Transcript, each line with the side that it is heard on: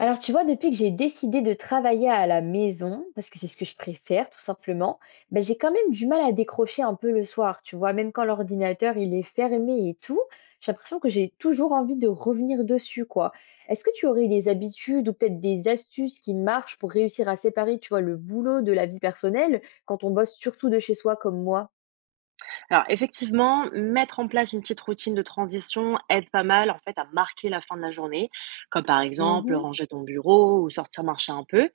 left: Alors, tu vois, depuis que j'ai décidé de travailler à la maison, parce que c'est ce que je préfère, tout simplement, ben, j'ai quand même du mal à décrocher un peu le soir, tu vois, même quand l'ordinateur il est fermé et tout, j'ai l'impression que j'ai toujours envie de revenir dessus, quoi. Est-ce que tu aurais des habitudes ou peut-être des astuces qui marchent pour réussir à séparer, tu vois, le boulot de la vie personnelle quand on bosse surtout de chez soi comme moi?
right: Alors effectivement, mettre en place une petite routine de transition aide pas mal en fait à marquer la fin de la journée, comme par exemple
left: Mhm.
right: ranger ton bureau ou sortir marcher un peu.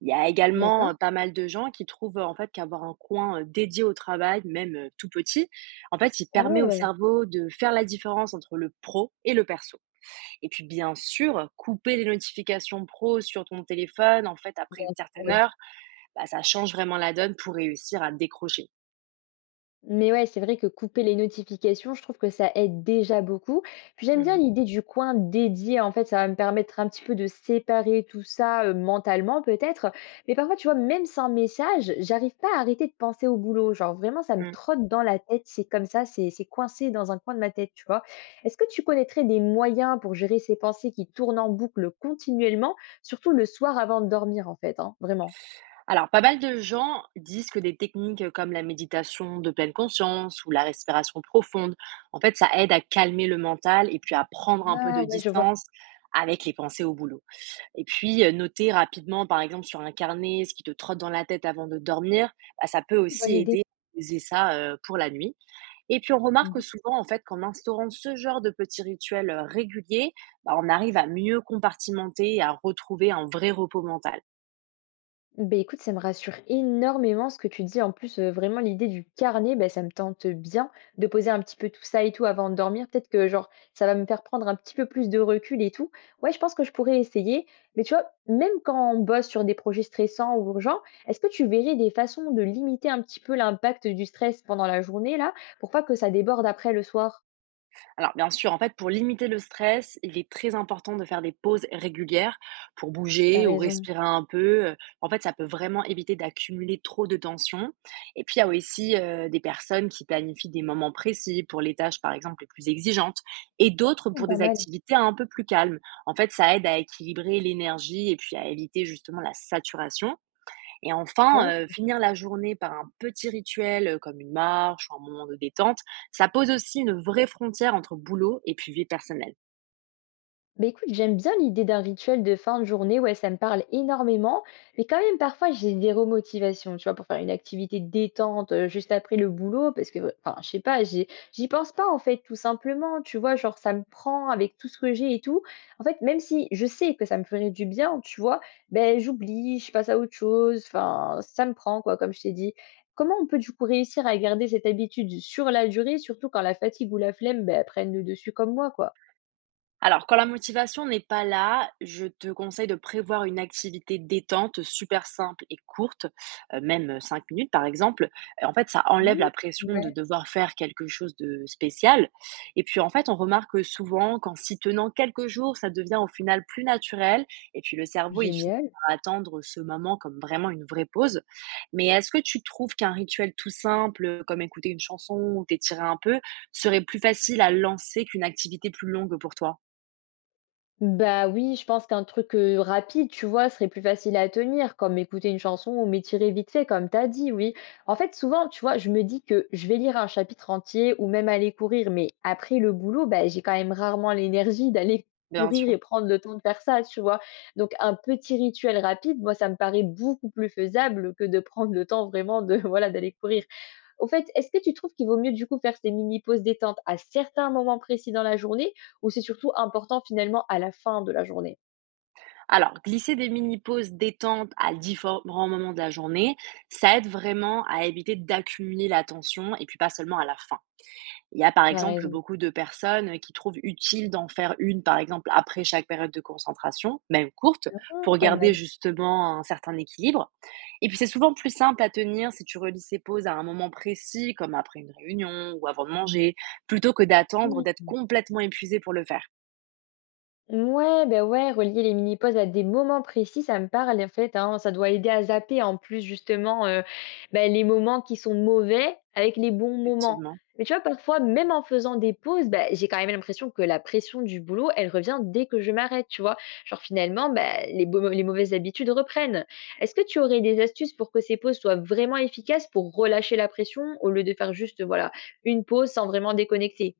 right: Il y a également
left: D'accord,
right: pas mal de gens qui trouvent en fait qu'avoir un coin dédié au travail, même tout petit, en fait, il
left: pas
right: permet
left: mal,
right: au
left: ouais.
right: cerveau de faire la différence entre le pro et le perso. Et puis bien sûr, couper les notifications pro sur ton téléphone en fait après une certaine heure, bah, ça change vraiment la donne pour réussir à décrocher.
left: Mais ouais, c'est vrai que couper les notifications, je trouve que ça aide déjà beaucoup. Puis j'aime bien l'idée du coin dédié, en fait, ça va me permettre un petit peu de séparer tout ça mentalement peut-être. Mais parfois, tu vois, même sans message, j'arrive pas à arrêter de penser au boulot. Genre vraiment, ça me
right: Mhm.
left: trotte dans la tête, c'est comme ça, c'est coincé dans un coin de ma tête, tu vois. Est-ce que tu connaîtrais des moyens pour gérer ces pensées qui tournent en boucle continuellement, surtout le soir avant de dormir, en fait, hein, vraiment?
right: Alors, pas mal de gens disent que des techniques comme la méditation de pleine conscience ou la respiration profonde, en fait, ça aide à calmer le mental et puis à prendre un peu
left: Ah
right: de
left: ouais, je vois.
right: distance avec les pensées au boulot. Et puis, noter rapidement, par exemple, sur un carnet ce qui te trotte dans la tête avant de dormir, bah, ça peut aussi
left: Bonne idée.
right: aider à poser ça pour la nuit. Et puis, on remarque souvent, en fait, qu'en instaurant ce genre de petits rituels réguliers, bah, on arrive à mieux compartimenter et à retrouver un vrai repos mental.
left: Ben écoute, ça me rassure énormément ce que tu dis. En plus, vraiment l'idée du carnet, ben ça me tente bien de poser un petit peu tout ça et tout avant de dormir. Peut-être que genre, ça va me faire prendre un petit peu plus de recul et tout. Ouais, je pense que je pourrais essayer. Mais tu vois, même quand on bosse sur des projets stressants ou urgents, est-ce que tu verrais des façons de limiter un petit peu l'impact du stress pendant la journée là, pour pas que ça déborde après le soir?
right: Alors bien sûr, en fait, pour limiter le stress, il est très important de faire des pauses régulières pour
left: T'as
right: bouger ou
left: raison.
right: respirer un peu. En fait, ça peut vraiment éviter d'accumuler trop de tension. Et puis il y a aussi, des personnes qui planifient des moments précis pour les tâches, par exemple, les plus exigeantes et d'autres
left: Mmh,
right: pour
left: pas
right: des
left: mal.
right: activités un peu plus calmes. En fait, ça aide à équilibrer l'énergie et puis à éviter justement la saturation et
left: Top.
right: enfin, finir la journée par un petit rituel, comme une marche ou un moment de détente, ça pose aussi une vraie frontière entre boulot et puis vie personnelle.
left: Bah écoute, j'aime bien l'idée d'un rituel de fin de journée, ouais, ça me parle énormément, mais quand même parfois j'ai des remotivations, tu vois, pour faire une activité détente juste après le boulot, parce que, enfin, je sais pas, j'y pense pas en fait, tout simplement, tu vois, genre ça me prend avec tout ce que j'ai et tout. En fait, même si je sais que ça me ferait du bien, tu vois, ben j'oublie, je passe à autre chose, enfin, ça me prend, quoi, comme je t'ai dit. Comment on peut du coup réussir à garder cette habitude sur la durée, surtout quand la fatigue ou la flemme ben, prennent le dessus comme moi, quoi?
right: Alors, quand la motivation n'est pas là, je te conseille de prévoir une activité détente super simple et courte, même 5 minutes par exemple. En fait, ça enlève
left: Mmh.
right: la pression de
left: Ouais.
right: devoir faire quelque chose de spécial. Et puis, en fait, on remarque souvent qu'en s'y tenant quelques jours, ça devient au final plus naturel. Et puis, le cerveau, il finit
left: Génial.
right: par attendre ce moment comme vraiment une vraie pause. Mais est-ce que tu trouves qu'un rituel tout simple, comme écouter une chanson ou t'étirer un peu, serait plus facile à lancer qu'une activité plus longue pour toi?
left: Bah oui, je pense qu'un truc, rapide, tu vois, serait plus facile à tenir, comme écouter une chanson ou m'étirer vite fait, comme t'as dit, oui. En fait, souvent, tu vois, je me dis que je vais lire un chapitre entier ou même aller courir, mais après le boulot, bah, j'ai quand même rarement l'énergie d'aller
right: Bien
left: courir
right: sûr.
left: et prendre le temps de faire ça, tu vois? Donc un petit rituel rapide, moi, ça me paraît beaucoup plus faisable que de prendre le temps vraiment de, voilà, d'aller courir. Au fait, est-ce que tu trouves qu'il vaut mieux du coup faire ces mini pauses détente à certains moments précis dans la journée ou c'est surtout important finalement à la fin de la journée?
right: Alors, glisser des mini-pauses détente à différents moments de la journée, ça aide vraiment à éviter d'accumuler la tension et puis pas seulement à la fin. Il y a par
left: Tu as
right: exemple
left: raison.
right: beaucoup de personnes qui trouvent utile d'en faire une, par exemple, après chaque période de concentration, même courte,
left: Ah,
right: pour
left: pas
right: garder
left: mal.
right: justement un certain équilibre. Et puis c'est souvent plus simple à tenir si tu relis ces pauses à un moment précis, comme après une réunion ou avant de manger, plutôt que d'attendre d'être complètement épuisé pour le faire.
left: Ouais, ben ouais, relier les mini-pauses à des moments précis, ça me parle en fait, hein. Ça doit aider à zapper en plus justement bah, les moments qui sont mauvais avec les bons moments.
right: Effectivement.
left: Mais tu vois, parfois, même en faisant des pauses, bah, j'ai quand même l'impression que la pression du boulot, elle revient dès que je m'arrête, tu vois? Genre finalement, bah, les mauvaises habitudes reprennent. Est-ce que tu aurais des astuces pour que ces pauses soient vraiment efficaces pour relâcher la pression au lieu de faire juste, voilà, une pause sans vraiment déconnecter?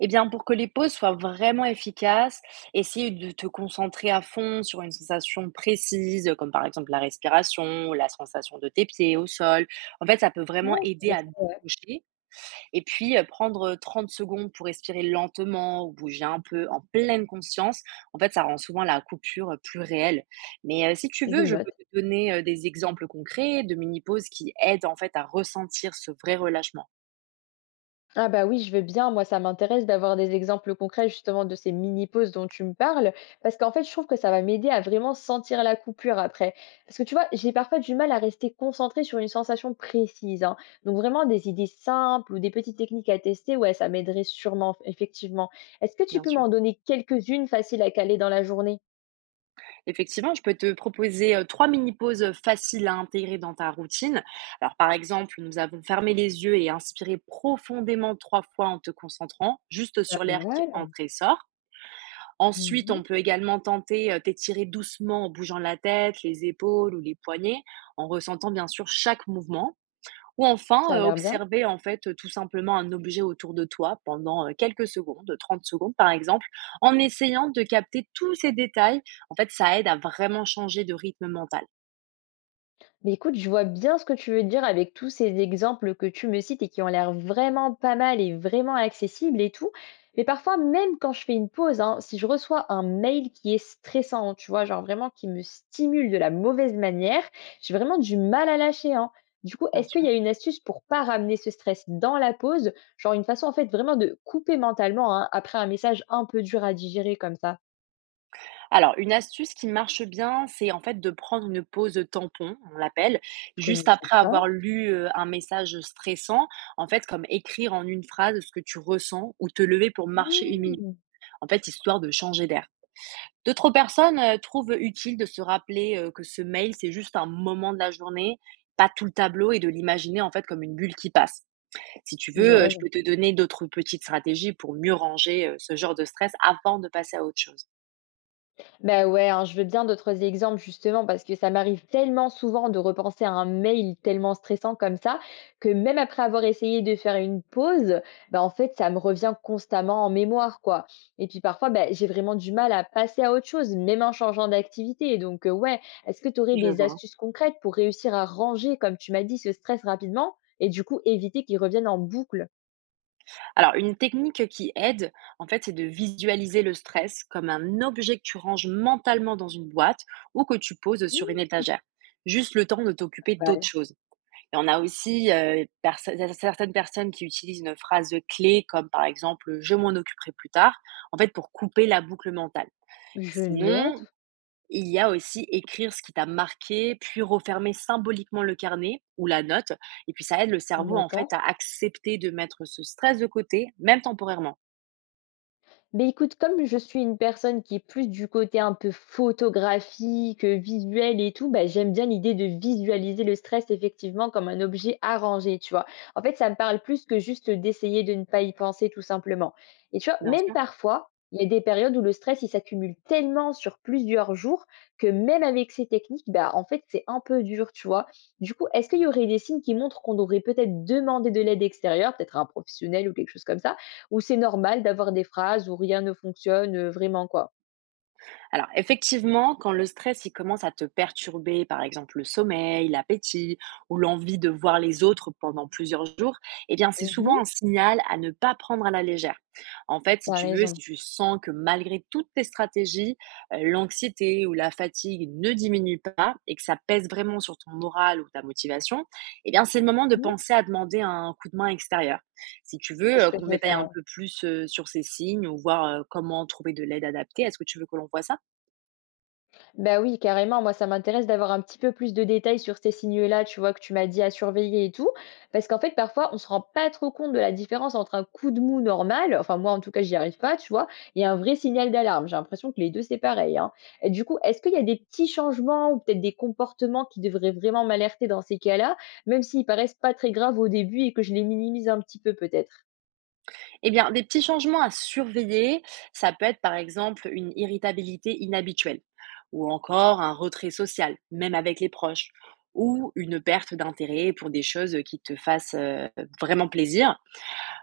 right: Eh bien, pour que les pauses soient vraiment efficaces, essaye de te concentrer à fond sur une sensation précise, comme par exemple la respiration, la sensation de tes pieds au sol. En fait, ça peut vraiment
left: Ouais.
right: aider
left: Ouais,
right: à
left: ça, ouais,
right: décrocher. Et puis, prendre 30 secondes pour respirer lentement ou bouger un peu en pleine conscience, en fait, ça rend souvent la coupure plus réelle. Mais si tu
left: je
right: veux, je peux
left: note.
right: te donner des exemples concrets de mini-pauses qui aident en fait à ressentir ce vrai relâchement,
left: Ah bah oui, je veux bien. Moi, ça m'intéresse d'avoir des exemples concrets justement de ces mini-pauses dont tu me parles, parce qu'en fait, je trouve que ça va m'aider à vraiment sentir la coupure après. Parce que tu vois, j'ai parfois du mal à rester concentrée sur une sensation précise, hein. Donc vraiment des idées simples ou des petites techniques à tester, ouais, ça m'aiderait sûrement, effectivement. Est-ce que tu
right: bien
left: peux
right: sûr.
left: m'en donner quelques-unes faciles à caler dans la journée?
right: Effectivement, je peux te proposer trois mini-pauses faciles à intégrer dans ta routine. Alors, par exemple, nous avons fermé les yeux et inspiré profondément trois fois en te concentrant juste
left: Pas
right: sur l'air qui
left: mal.
right: entre et sort. Ensuite,
left: Mhm.
right: on peut également tenter t'étirer doucement en bougeant la tête, les épaules ou les poignets, en ressentant bien sûr chaque mouvement. Ou
left: Ça
right: enfin,
left: a l'air bien.
right: observer en fait, tout simplement un objet autour de toi pendant, quelques secondes, 30 secondes par exemple, en essayant de capter tous ces détails. En fait, ça aide à vraiment changer de rythme mental.
left: Mais écoute, je vois bien ce que tu veux dire avec tous ces exemples que tu me cites et qui ont l'air vraiment pas mal et vraiment accessibles et tout. Mais parfois, même quand je fais une pause, hein, si je reçois un mail qui est stressant, tu vois, genre vraiment qui me stimule de la mauvaise manière, j'ai vraiment du mal à lâcher, hein. Du coup,
right: Bien
left: est-ce qu'il
right: sûr.
left: y a une astuce pour pas ramener ce stress dans la pause? Genre une façon en fait vraiment de couper mentalement, hein, après un message un peu dur à digérer comme ça.
right: Alors une astuce qui marche bien, c'est en fait de prendre une pause tampon, on l'appelle,
left: Je
right: juste
left: connaissais
right: après
left: pas.
right: avoir lu, un message stressant. En fait, comme écrire en une phrase ce que tu ressens ou te lever pour marcher 1 minute.
left: Mmh,
right: En fait, histoire de changer d'air. D'autres personnes, trouvent utile de se rappeler, que ce mail, c'est juste un moment de la journée, pas tout le tableau et de l'imaginer, en fait, comme une bulle qui passe. Si tu
left: ils ont
right: veux, je
left: raison.
right: peux te donner d'autres petites stratégies pour mieux ranger, ce genre de stress avant de passer à autre chose.
left: Bah, ouais, alors je veux bien d'autres exemples justement parce que ça m'arrive tellement souvent de repenser à un mail tellement stressant comme ça que même après avoir essayé de faire une pause, bah, en fait, ça me revient constamment en mémoire, quoi. Et puis parfois, bah, j'ai vraiment du mal à passer à autre chose, même en changeant d'activité. Donc, ouais, est-ce que tu aurais
right: Je
left: des
right: vois.
left: astuces concrètes pour réussir à ranger, comme tu m'as dit, ce stress rapidement et du coup éviter qu'il revienne en boucle?
right: Alors une technique qui aide, en fait, c'est de visualiser le stress comme un objet que tu ranges mentalement dans une boîte ou que tu poses sur une
left: Hmm,
right: étagère. Juste le temps de t'occuper d'autres
left: Ouais.
right: choses. Et on a aussi, perso certaines personnes qui utilisent une phrase clé comme par exemple, «Je m'en occuperai plus tard», en fait pour couper la boucle mentale.
left: Je
right: Sinon,
left: note.
right: il y a aussi écrire ce qui t'a marqué, puis refermer symboliquement le carnet ou la note et puis ça aide le cerveau en
left: D'accord.
right: fait à accepter de mettre ce stress de côté, même temporairement.
left: Mais écoute, comme je suis une personne qui est plus du côté un peu photographique, visuel et tout, bah, j'aime bien l'idée de visualiser le stress effectivement comme un objet à ranger, tu vois? En fait, ça me parle plus que juste d'essayer de ne pas y penser tout simplement et tu vois,
right: Bien
left: même
right: sûr.
left: parfois, il y a des périodes où le stress, il s'accumule tellement sur plusieurs jours que même avec ces techniques, bah, en fait, c'est un peu dur, tu vois? Du coup, est-ce qu'il y aurait des signes qui montrent qu'on aurait peut-être demandé de l'aide extérieure, peut-être à un professionnel ou quelque chose comme ça? Où c'est normal d'avoir des phrases où rien ne fonctionne, vraiment quoi.
right: Alors effectivement, quand le stress il commence à te perturber, par exemple le sommeil, l'appétit ou l'envie de voir les autres pendant plusieurs jours, eh bien c'est
left: Mmh mh.
right: souvent un signal à ne pas prendre à la légère. En fait, si tu veux, si
left: Raison.
right: tu sens que malgré toutes tes stratégies, l'anxiété ou la fatigue ne diminuent pas et que ça pèse vraiment sur ton moral ou ta motivation, eh bien c'est le moment de
left: Mmh.
right: penser à demander un coup de main extérieur. Si tu veux
left: C'est ce que
right: qu'on
left: je vais
right: détaille
left: faire,
right: un
left: ouais.
right: peu plus sur ces signes ou voir comment trouver de l'aide adaptée, est-ce que tu veux que l'on voit ça?
left: Bah oui, carrément, moi ça m'intéresse d'avoir un petit peu plus de détails sur ces signaux-là, tu vois, que tu m'as dit à surveiller et tout. Parce qu'en fait, parfois, on se rend pas trop compte de la différence entre un coup de mou normal, enfin moi en tout cas j'y arrive pas, tu vois? Et un vrai signal d'alarme. J'ai l'impression que les 2 c'est pareil, hein. Et du coup, est-ce qu'il y a des petits changements ou peut-être des comportements qui devraient vraiment m'alerter dans ces cas-là, même s'ils paraissent pas très graves au début et que je les minimise un petit peu peut-être?
right: Eh bien, des petits changements à surveiller, ça peut être par exemple une irritabilité inhabituelle, ou encore un retrait social, même avec les proches, ou une perte d'intérêt pour des choses qui te fassent vraiment plaisir.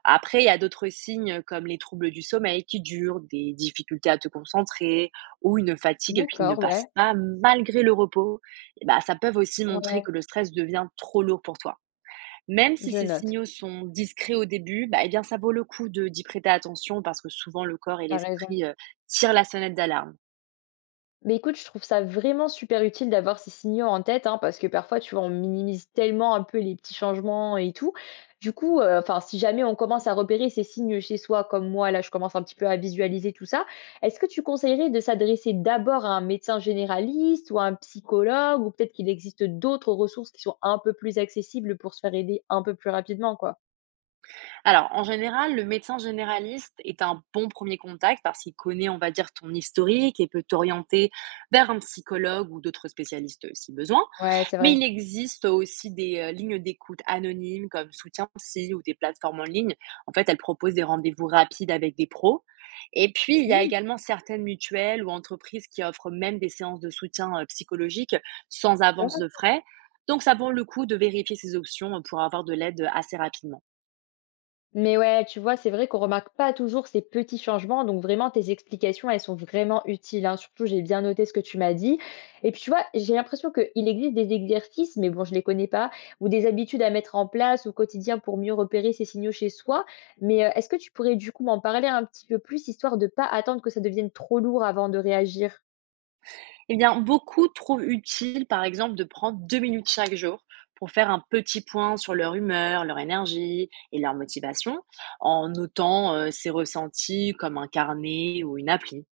right: Après, il y a d'autres signes comme les troubles du sommeil qui durent, des difficultés à te concentrer, ou une fatigue qui ne
left: D'accord,
right: passe
left: ouais,
right: pas malgré le repos. Eh ben, ça peut aussi montrer
left: ouais,
right: que le stress devient trop lourd pour toi. Même si
left: je
right: ces
left: note,
right: signaux sont discrets au début, bah, eh bien, ça vaut le coup de d'y prêter attention parce que souvent le corps et
left: t'as raison.
right: l'esprit, tirent la sonnette d'alarme.
left: Mais écoute, je trouve ça vraiment super utile d'avoir ces signaux en tête, hein, parce que parfois, tu vois, on minimise tellement un peu les petits changements et tout. Du coup, enfin, si jamais on commence à repérer ces signes chez soi, comme moi, là, je commence un petit peu à visualiser tout ça, est-ce que tu conseillerais de s'adresser d'abord à un médecin généraliste ou à un psychologue? Ou peut-être qu'il existe d'autres ressources qui sont un peu plus accessibles pour se faire aider un peu plus rapidement, quoi?
right: Alors, en général, le médecin généraliste est un bon premier contact parce qu'il connaît, on va dire, ton historique et peut t'orienter vers un psychologue ou d'autres spécialistes si besoin.
left: Ouais, c'est
right: Mais
left: vrai.
right: il existe aussi des lignes d'écoute anonymes comme Soutien Psy ou des plateformes en ligne. En fait, elles proposent des rendez-vous rapides avec des pros. Et puis, il y a
left: Mmh,
right: également certaines mutuelles ou entreprises qui offrent même des séances de soutien psychologique sans
left: c'est
right: avance
left: vrai.
right: de frais. Donc, ça vaut le coup de vérifier ces options pour avoir de l'aide assez rapidement.
left: Mais ouais, tu vois, c'est vrai qu'on remarque pas toujours ces petits changements, donc vraiment tes explications, elles sont vraiment utiles, hein. Surtout, j'ai bien noté ce que tu m'as dit. Et puis, tu vois, j'ai l'impression qu'il existe des exercices, mais bon, je les connais pas, ou des habitudes à mettre en place au quotidien pour mieux repérer ces signaux chez soi. Mais est-ce que tu pourrais du coup m'en parler un petit peu plus, histoire de pas attendre que ça devienne trop lourd avant de réagir?
right: Eh bien, beaucoup trouvent utile, par exemple, de prendre 2 minutes chaque jour pour faire un petit point sur leur humeur, leur énergie et leur motivation, en notant ses ressentis comme un carnet ou une appli.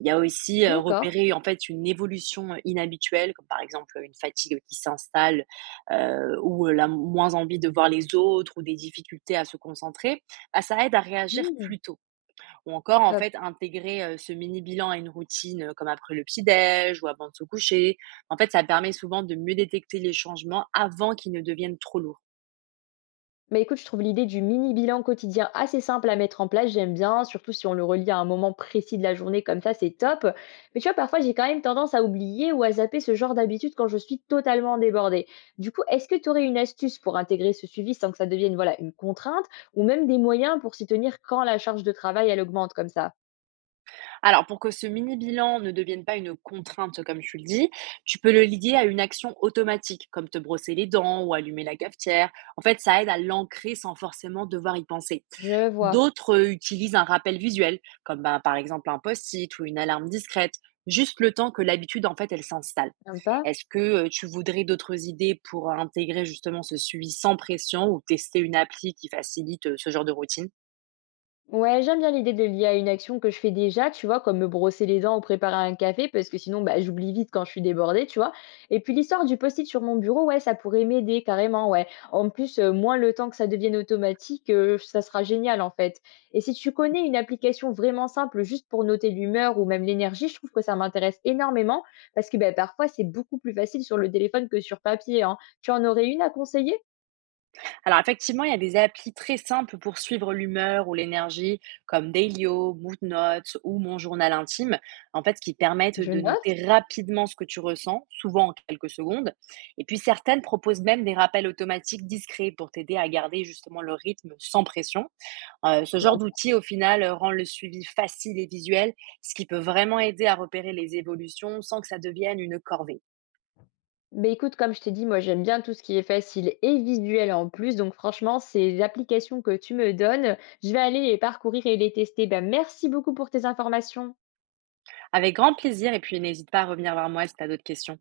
right: Il y a aussi
left: D'accord.
right: repérer en fait une évolution inhabituelle, comme par exemple une fatigue qui s'installe ou la moins envie de voir les autres ou des difficultés à se concentrer. Bah, ça aide à réagir
left: Hmm,
right: plus tôt. Ou encore, en
left: top.
right: fait, intégrer, ce mini bilan à une routine, comme après le petit déj ou avant de se coucher. En fait, ça permet souvent de mieux détecter les changements avant qu'ils ne deviennent trop lourds.
left: Bah écoute, je trouve l'idée du mini bilan quotidien assez simple à mettre en place, j'aime bien, surtout si on le relie à un moment précis de la journée comme ça, c'est top. Mais tu vois, parfois j'ai quand même tendance à oublier ou à zapper ce genre d'habitude quand je suis totalement débordée. Du coup, est-ce que tu aurais une astuce pour intégrer ce suivi sans que ça devienne voilà, une contrainte ou même des moyens pour s'y tenir quand la charge de travail elle augmente comme ça?
right: Alors, pour que ce mini bilan ne devienne pas une contrainte, comme tu le dis, tu peux le lier à une action automatique, comme te brosser les dents ou allumer la cafetière. En fait, ça aide à l'ancrer sans forcément devoir y penser.
left: Je vois.
right: D'autres, utilisent un rappel visuel, comme, bah, par exemple un post-it ou une alarme discrète, juste le temps que l'habitude, en fait, elle s'installe.
left: Sympa.
right: Est-ce que, tu voudrais d'autres idées pour intégrer justement ce suivi sans pression ou tester une appli qui facilite, ce genre de routine?
left: Ouais, j'aime bien l'idée de lier à une action que je fais déjà, tu vois, comme me brosser les dents ou préparer un café, parce que sinon, bah, j'oublie vite quand je suis débordée, tu vois. Et puis l'histoire du post-it sur mon bureau, ouais, ça pourrait m'aider carrément, ouais. En plus, moins le temps que ça devienne automatique, ça sera génial en fait. Et si tu connais une application vraiment simple juste pour noter l'humeur ou même l'énergie, je trouve que ça m'intéresse énormément, parce que bah, parfois, c'est beaucoup plus facile sur le téléphone que sur papier, hein. Tu en aurais une à conseiller?
right: Alors effectivement, il y a des applis très simples pour suivre l'humeur ou l'énergie comme Dailyo, Moodnotes ou Mon Journal Intime, en fait, qui permettent
left: Je
right: de
left: note.
right: noter rapidement ce que tu ressens, souvent en quelques secondes et puis certaines proposent même des rappels automatiques discrets pour t'aider à garder justement le rythme sans pression. Ce genre d'outil, au final, rend le suivi facile et visuel, ce qui peut vraiment aider à repérer les évolutions sans que ça devienne une corvée.
left: Beh, écoute, comme je t'ai dit, moi j'aime bien tout ce qui est facile et visuel en plus. Donc franchement, ces applications que tu me donnes, je vais aller les parcourir et les tester. Ben, merci beaucoup pour tes informations.
right: Avec grand plaisir et puis n'hésite pas à revenir vers moi si tu as d'autres questions.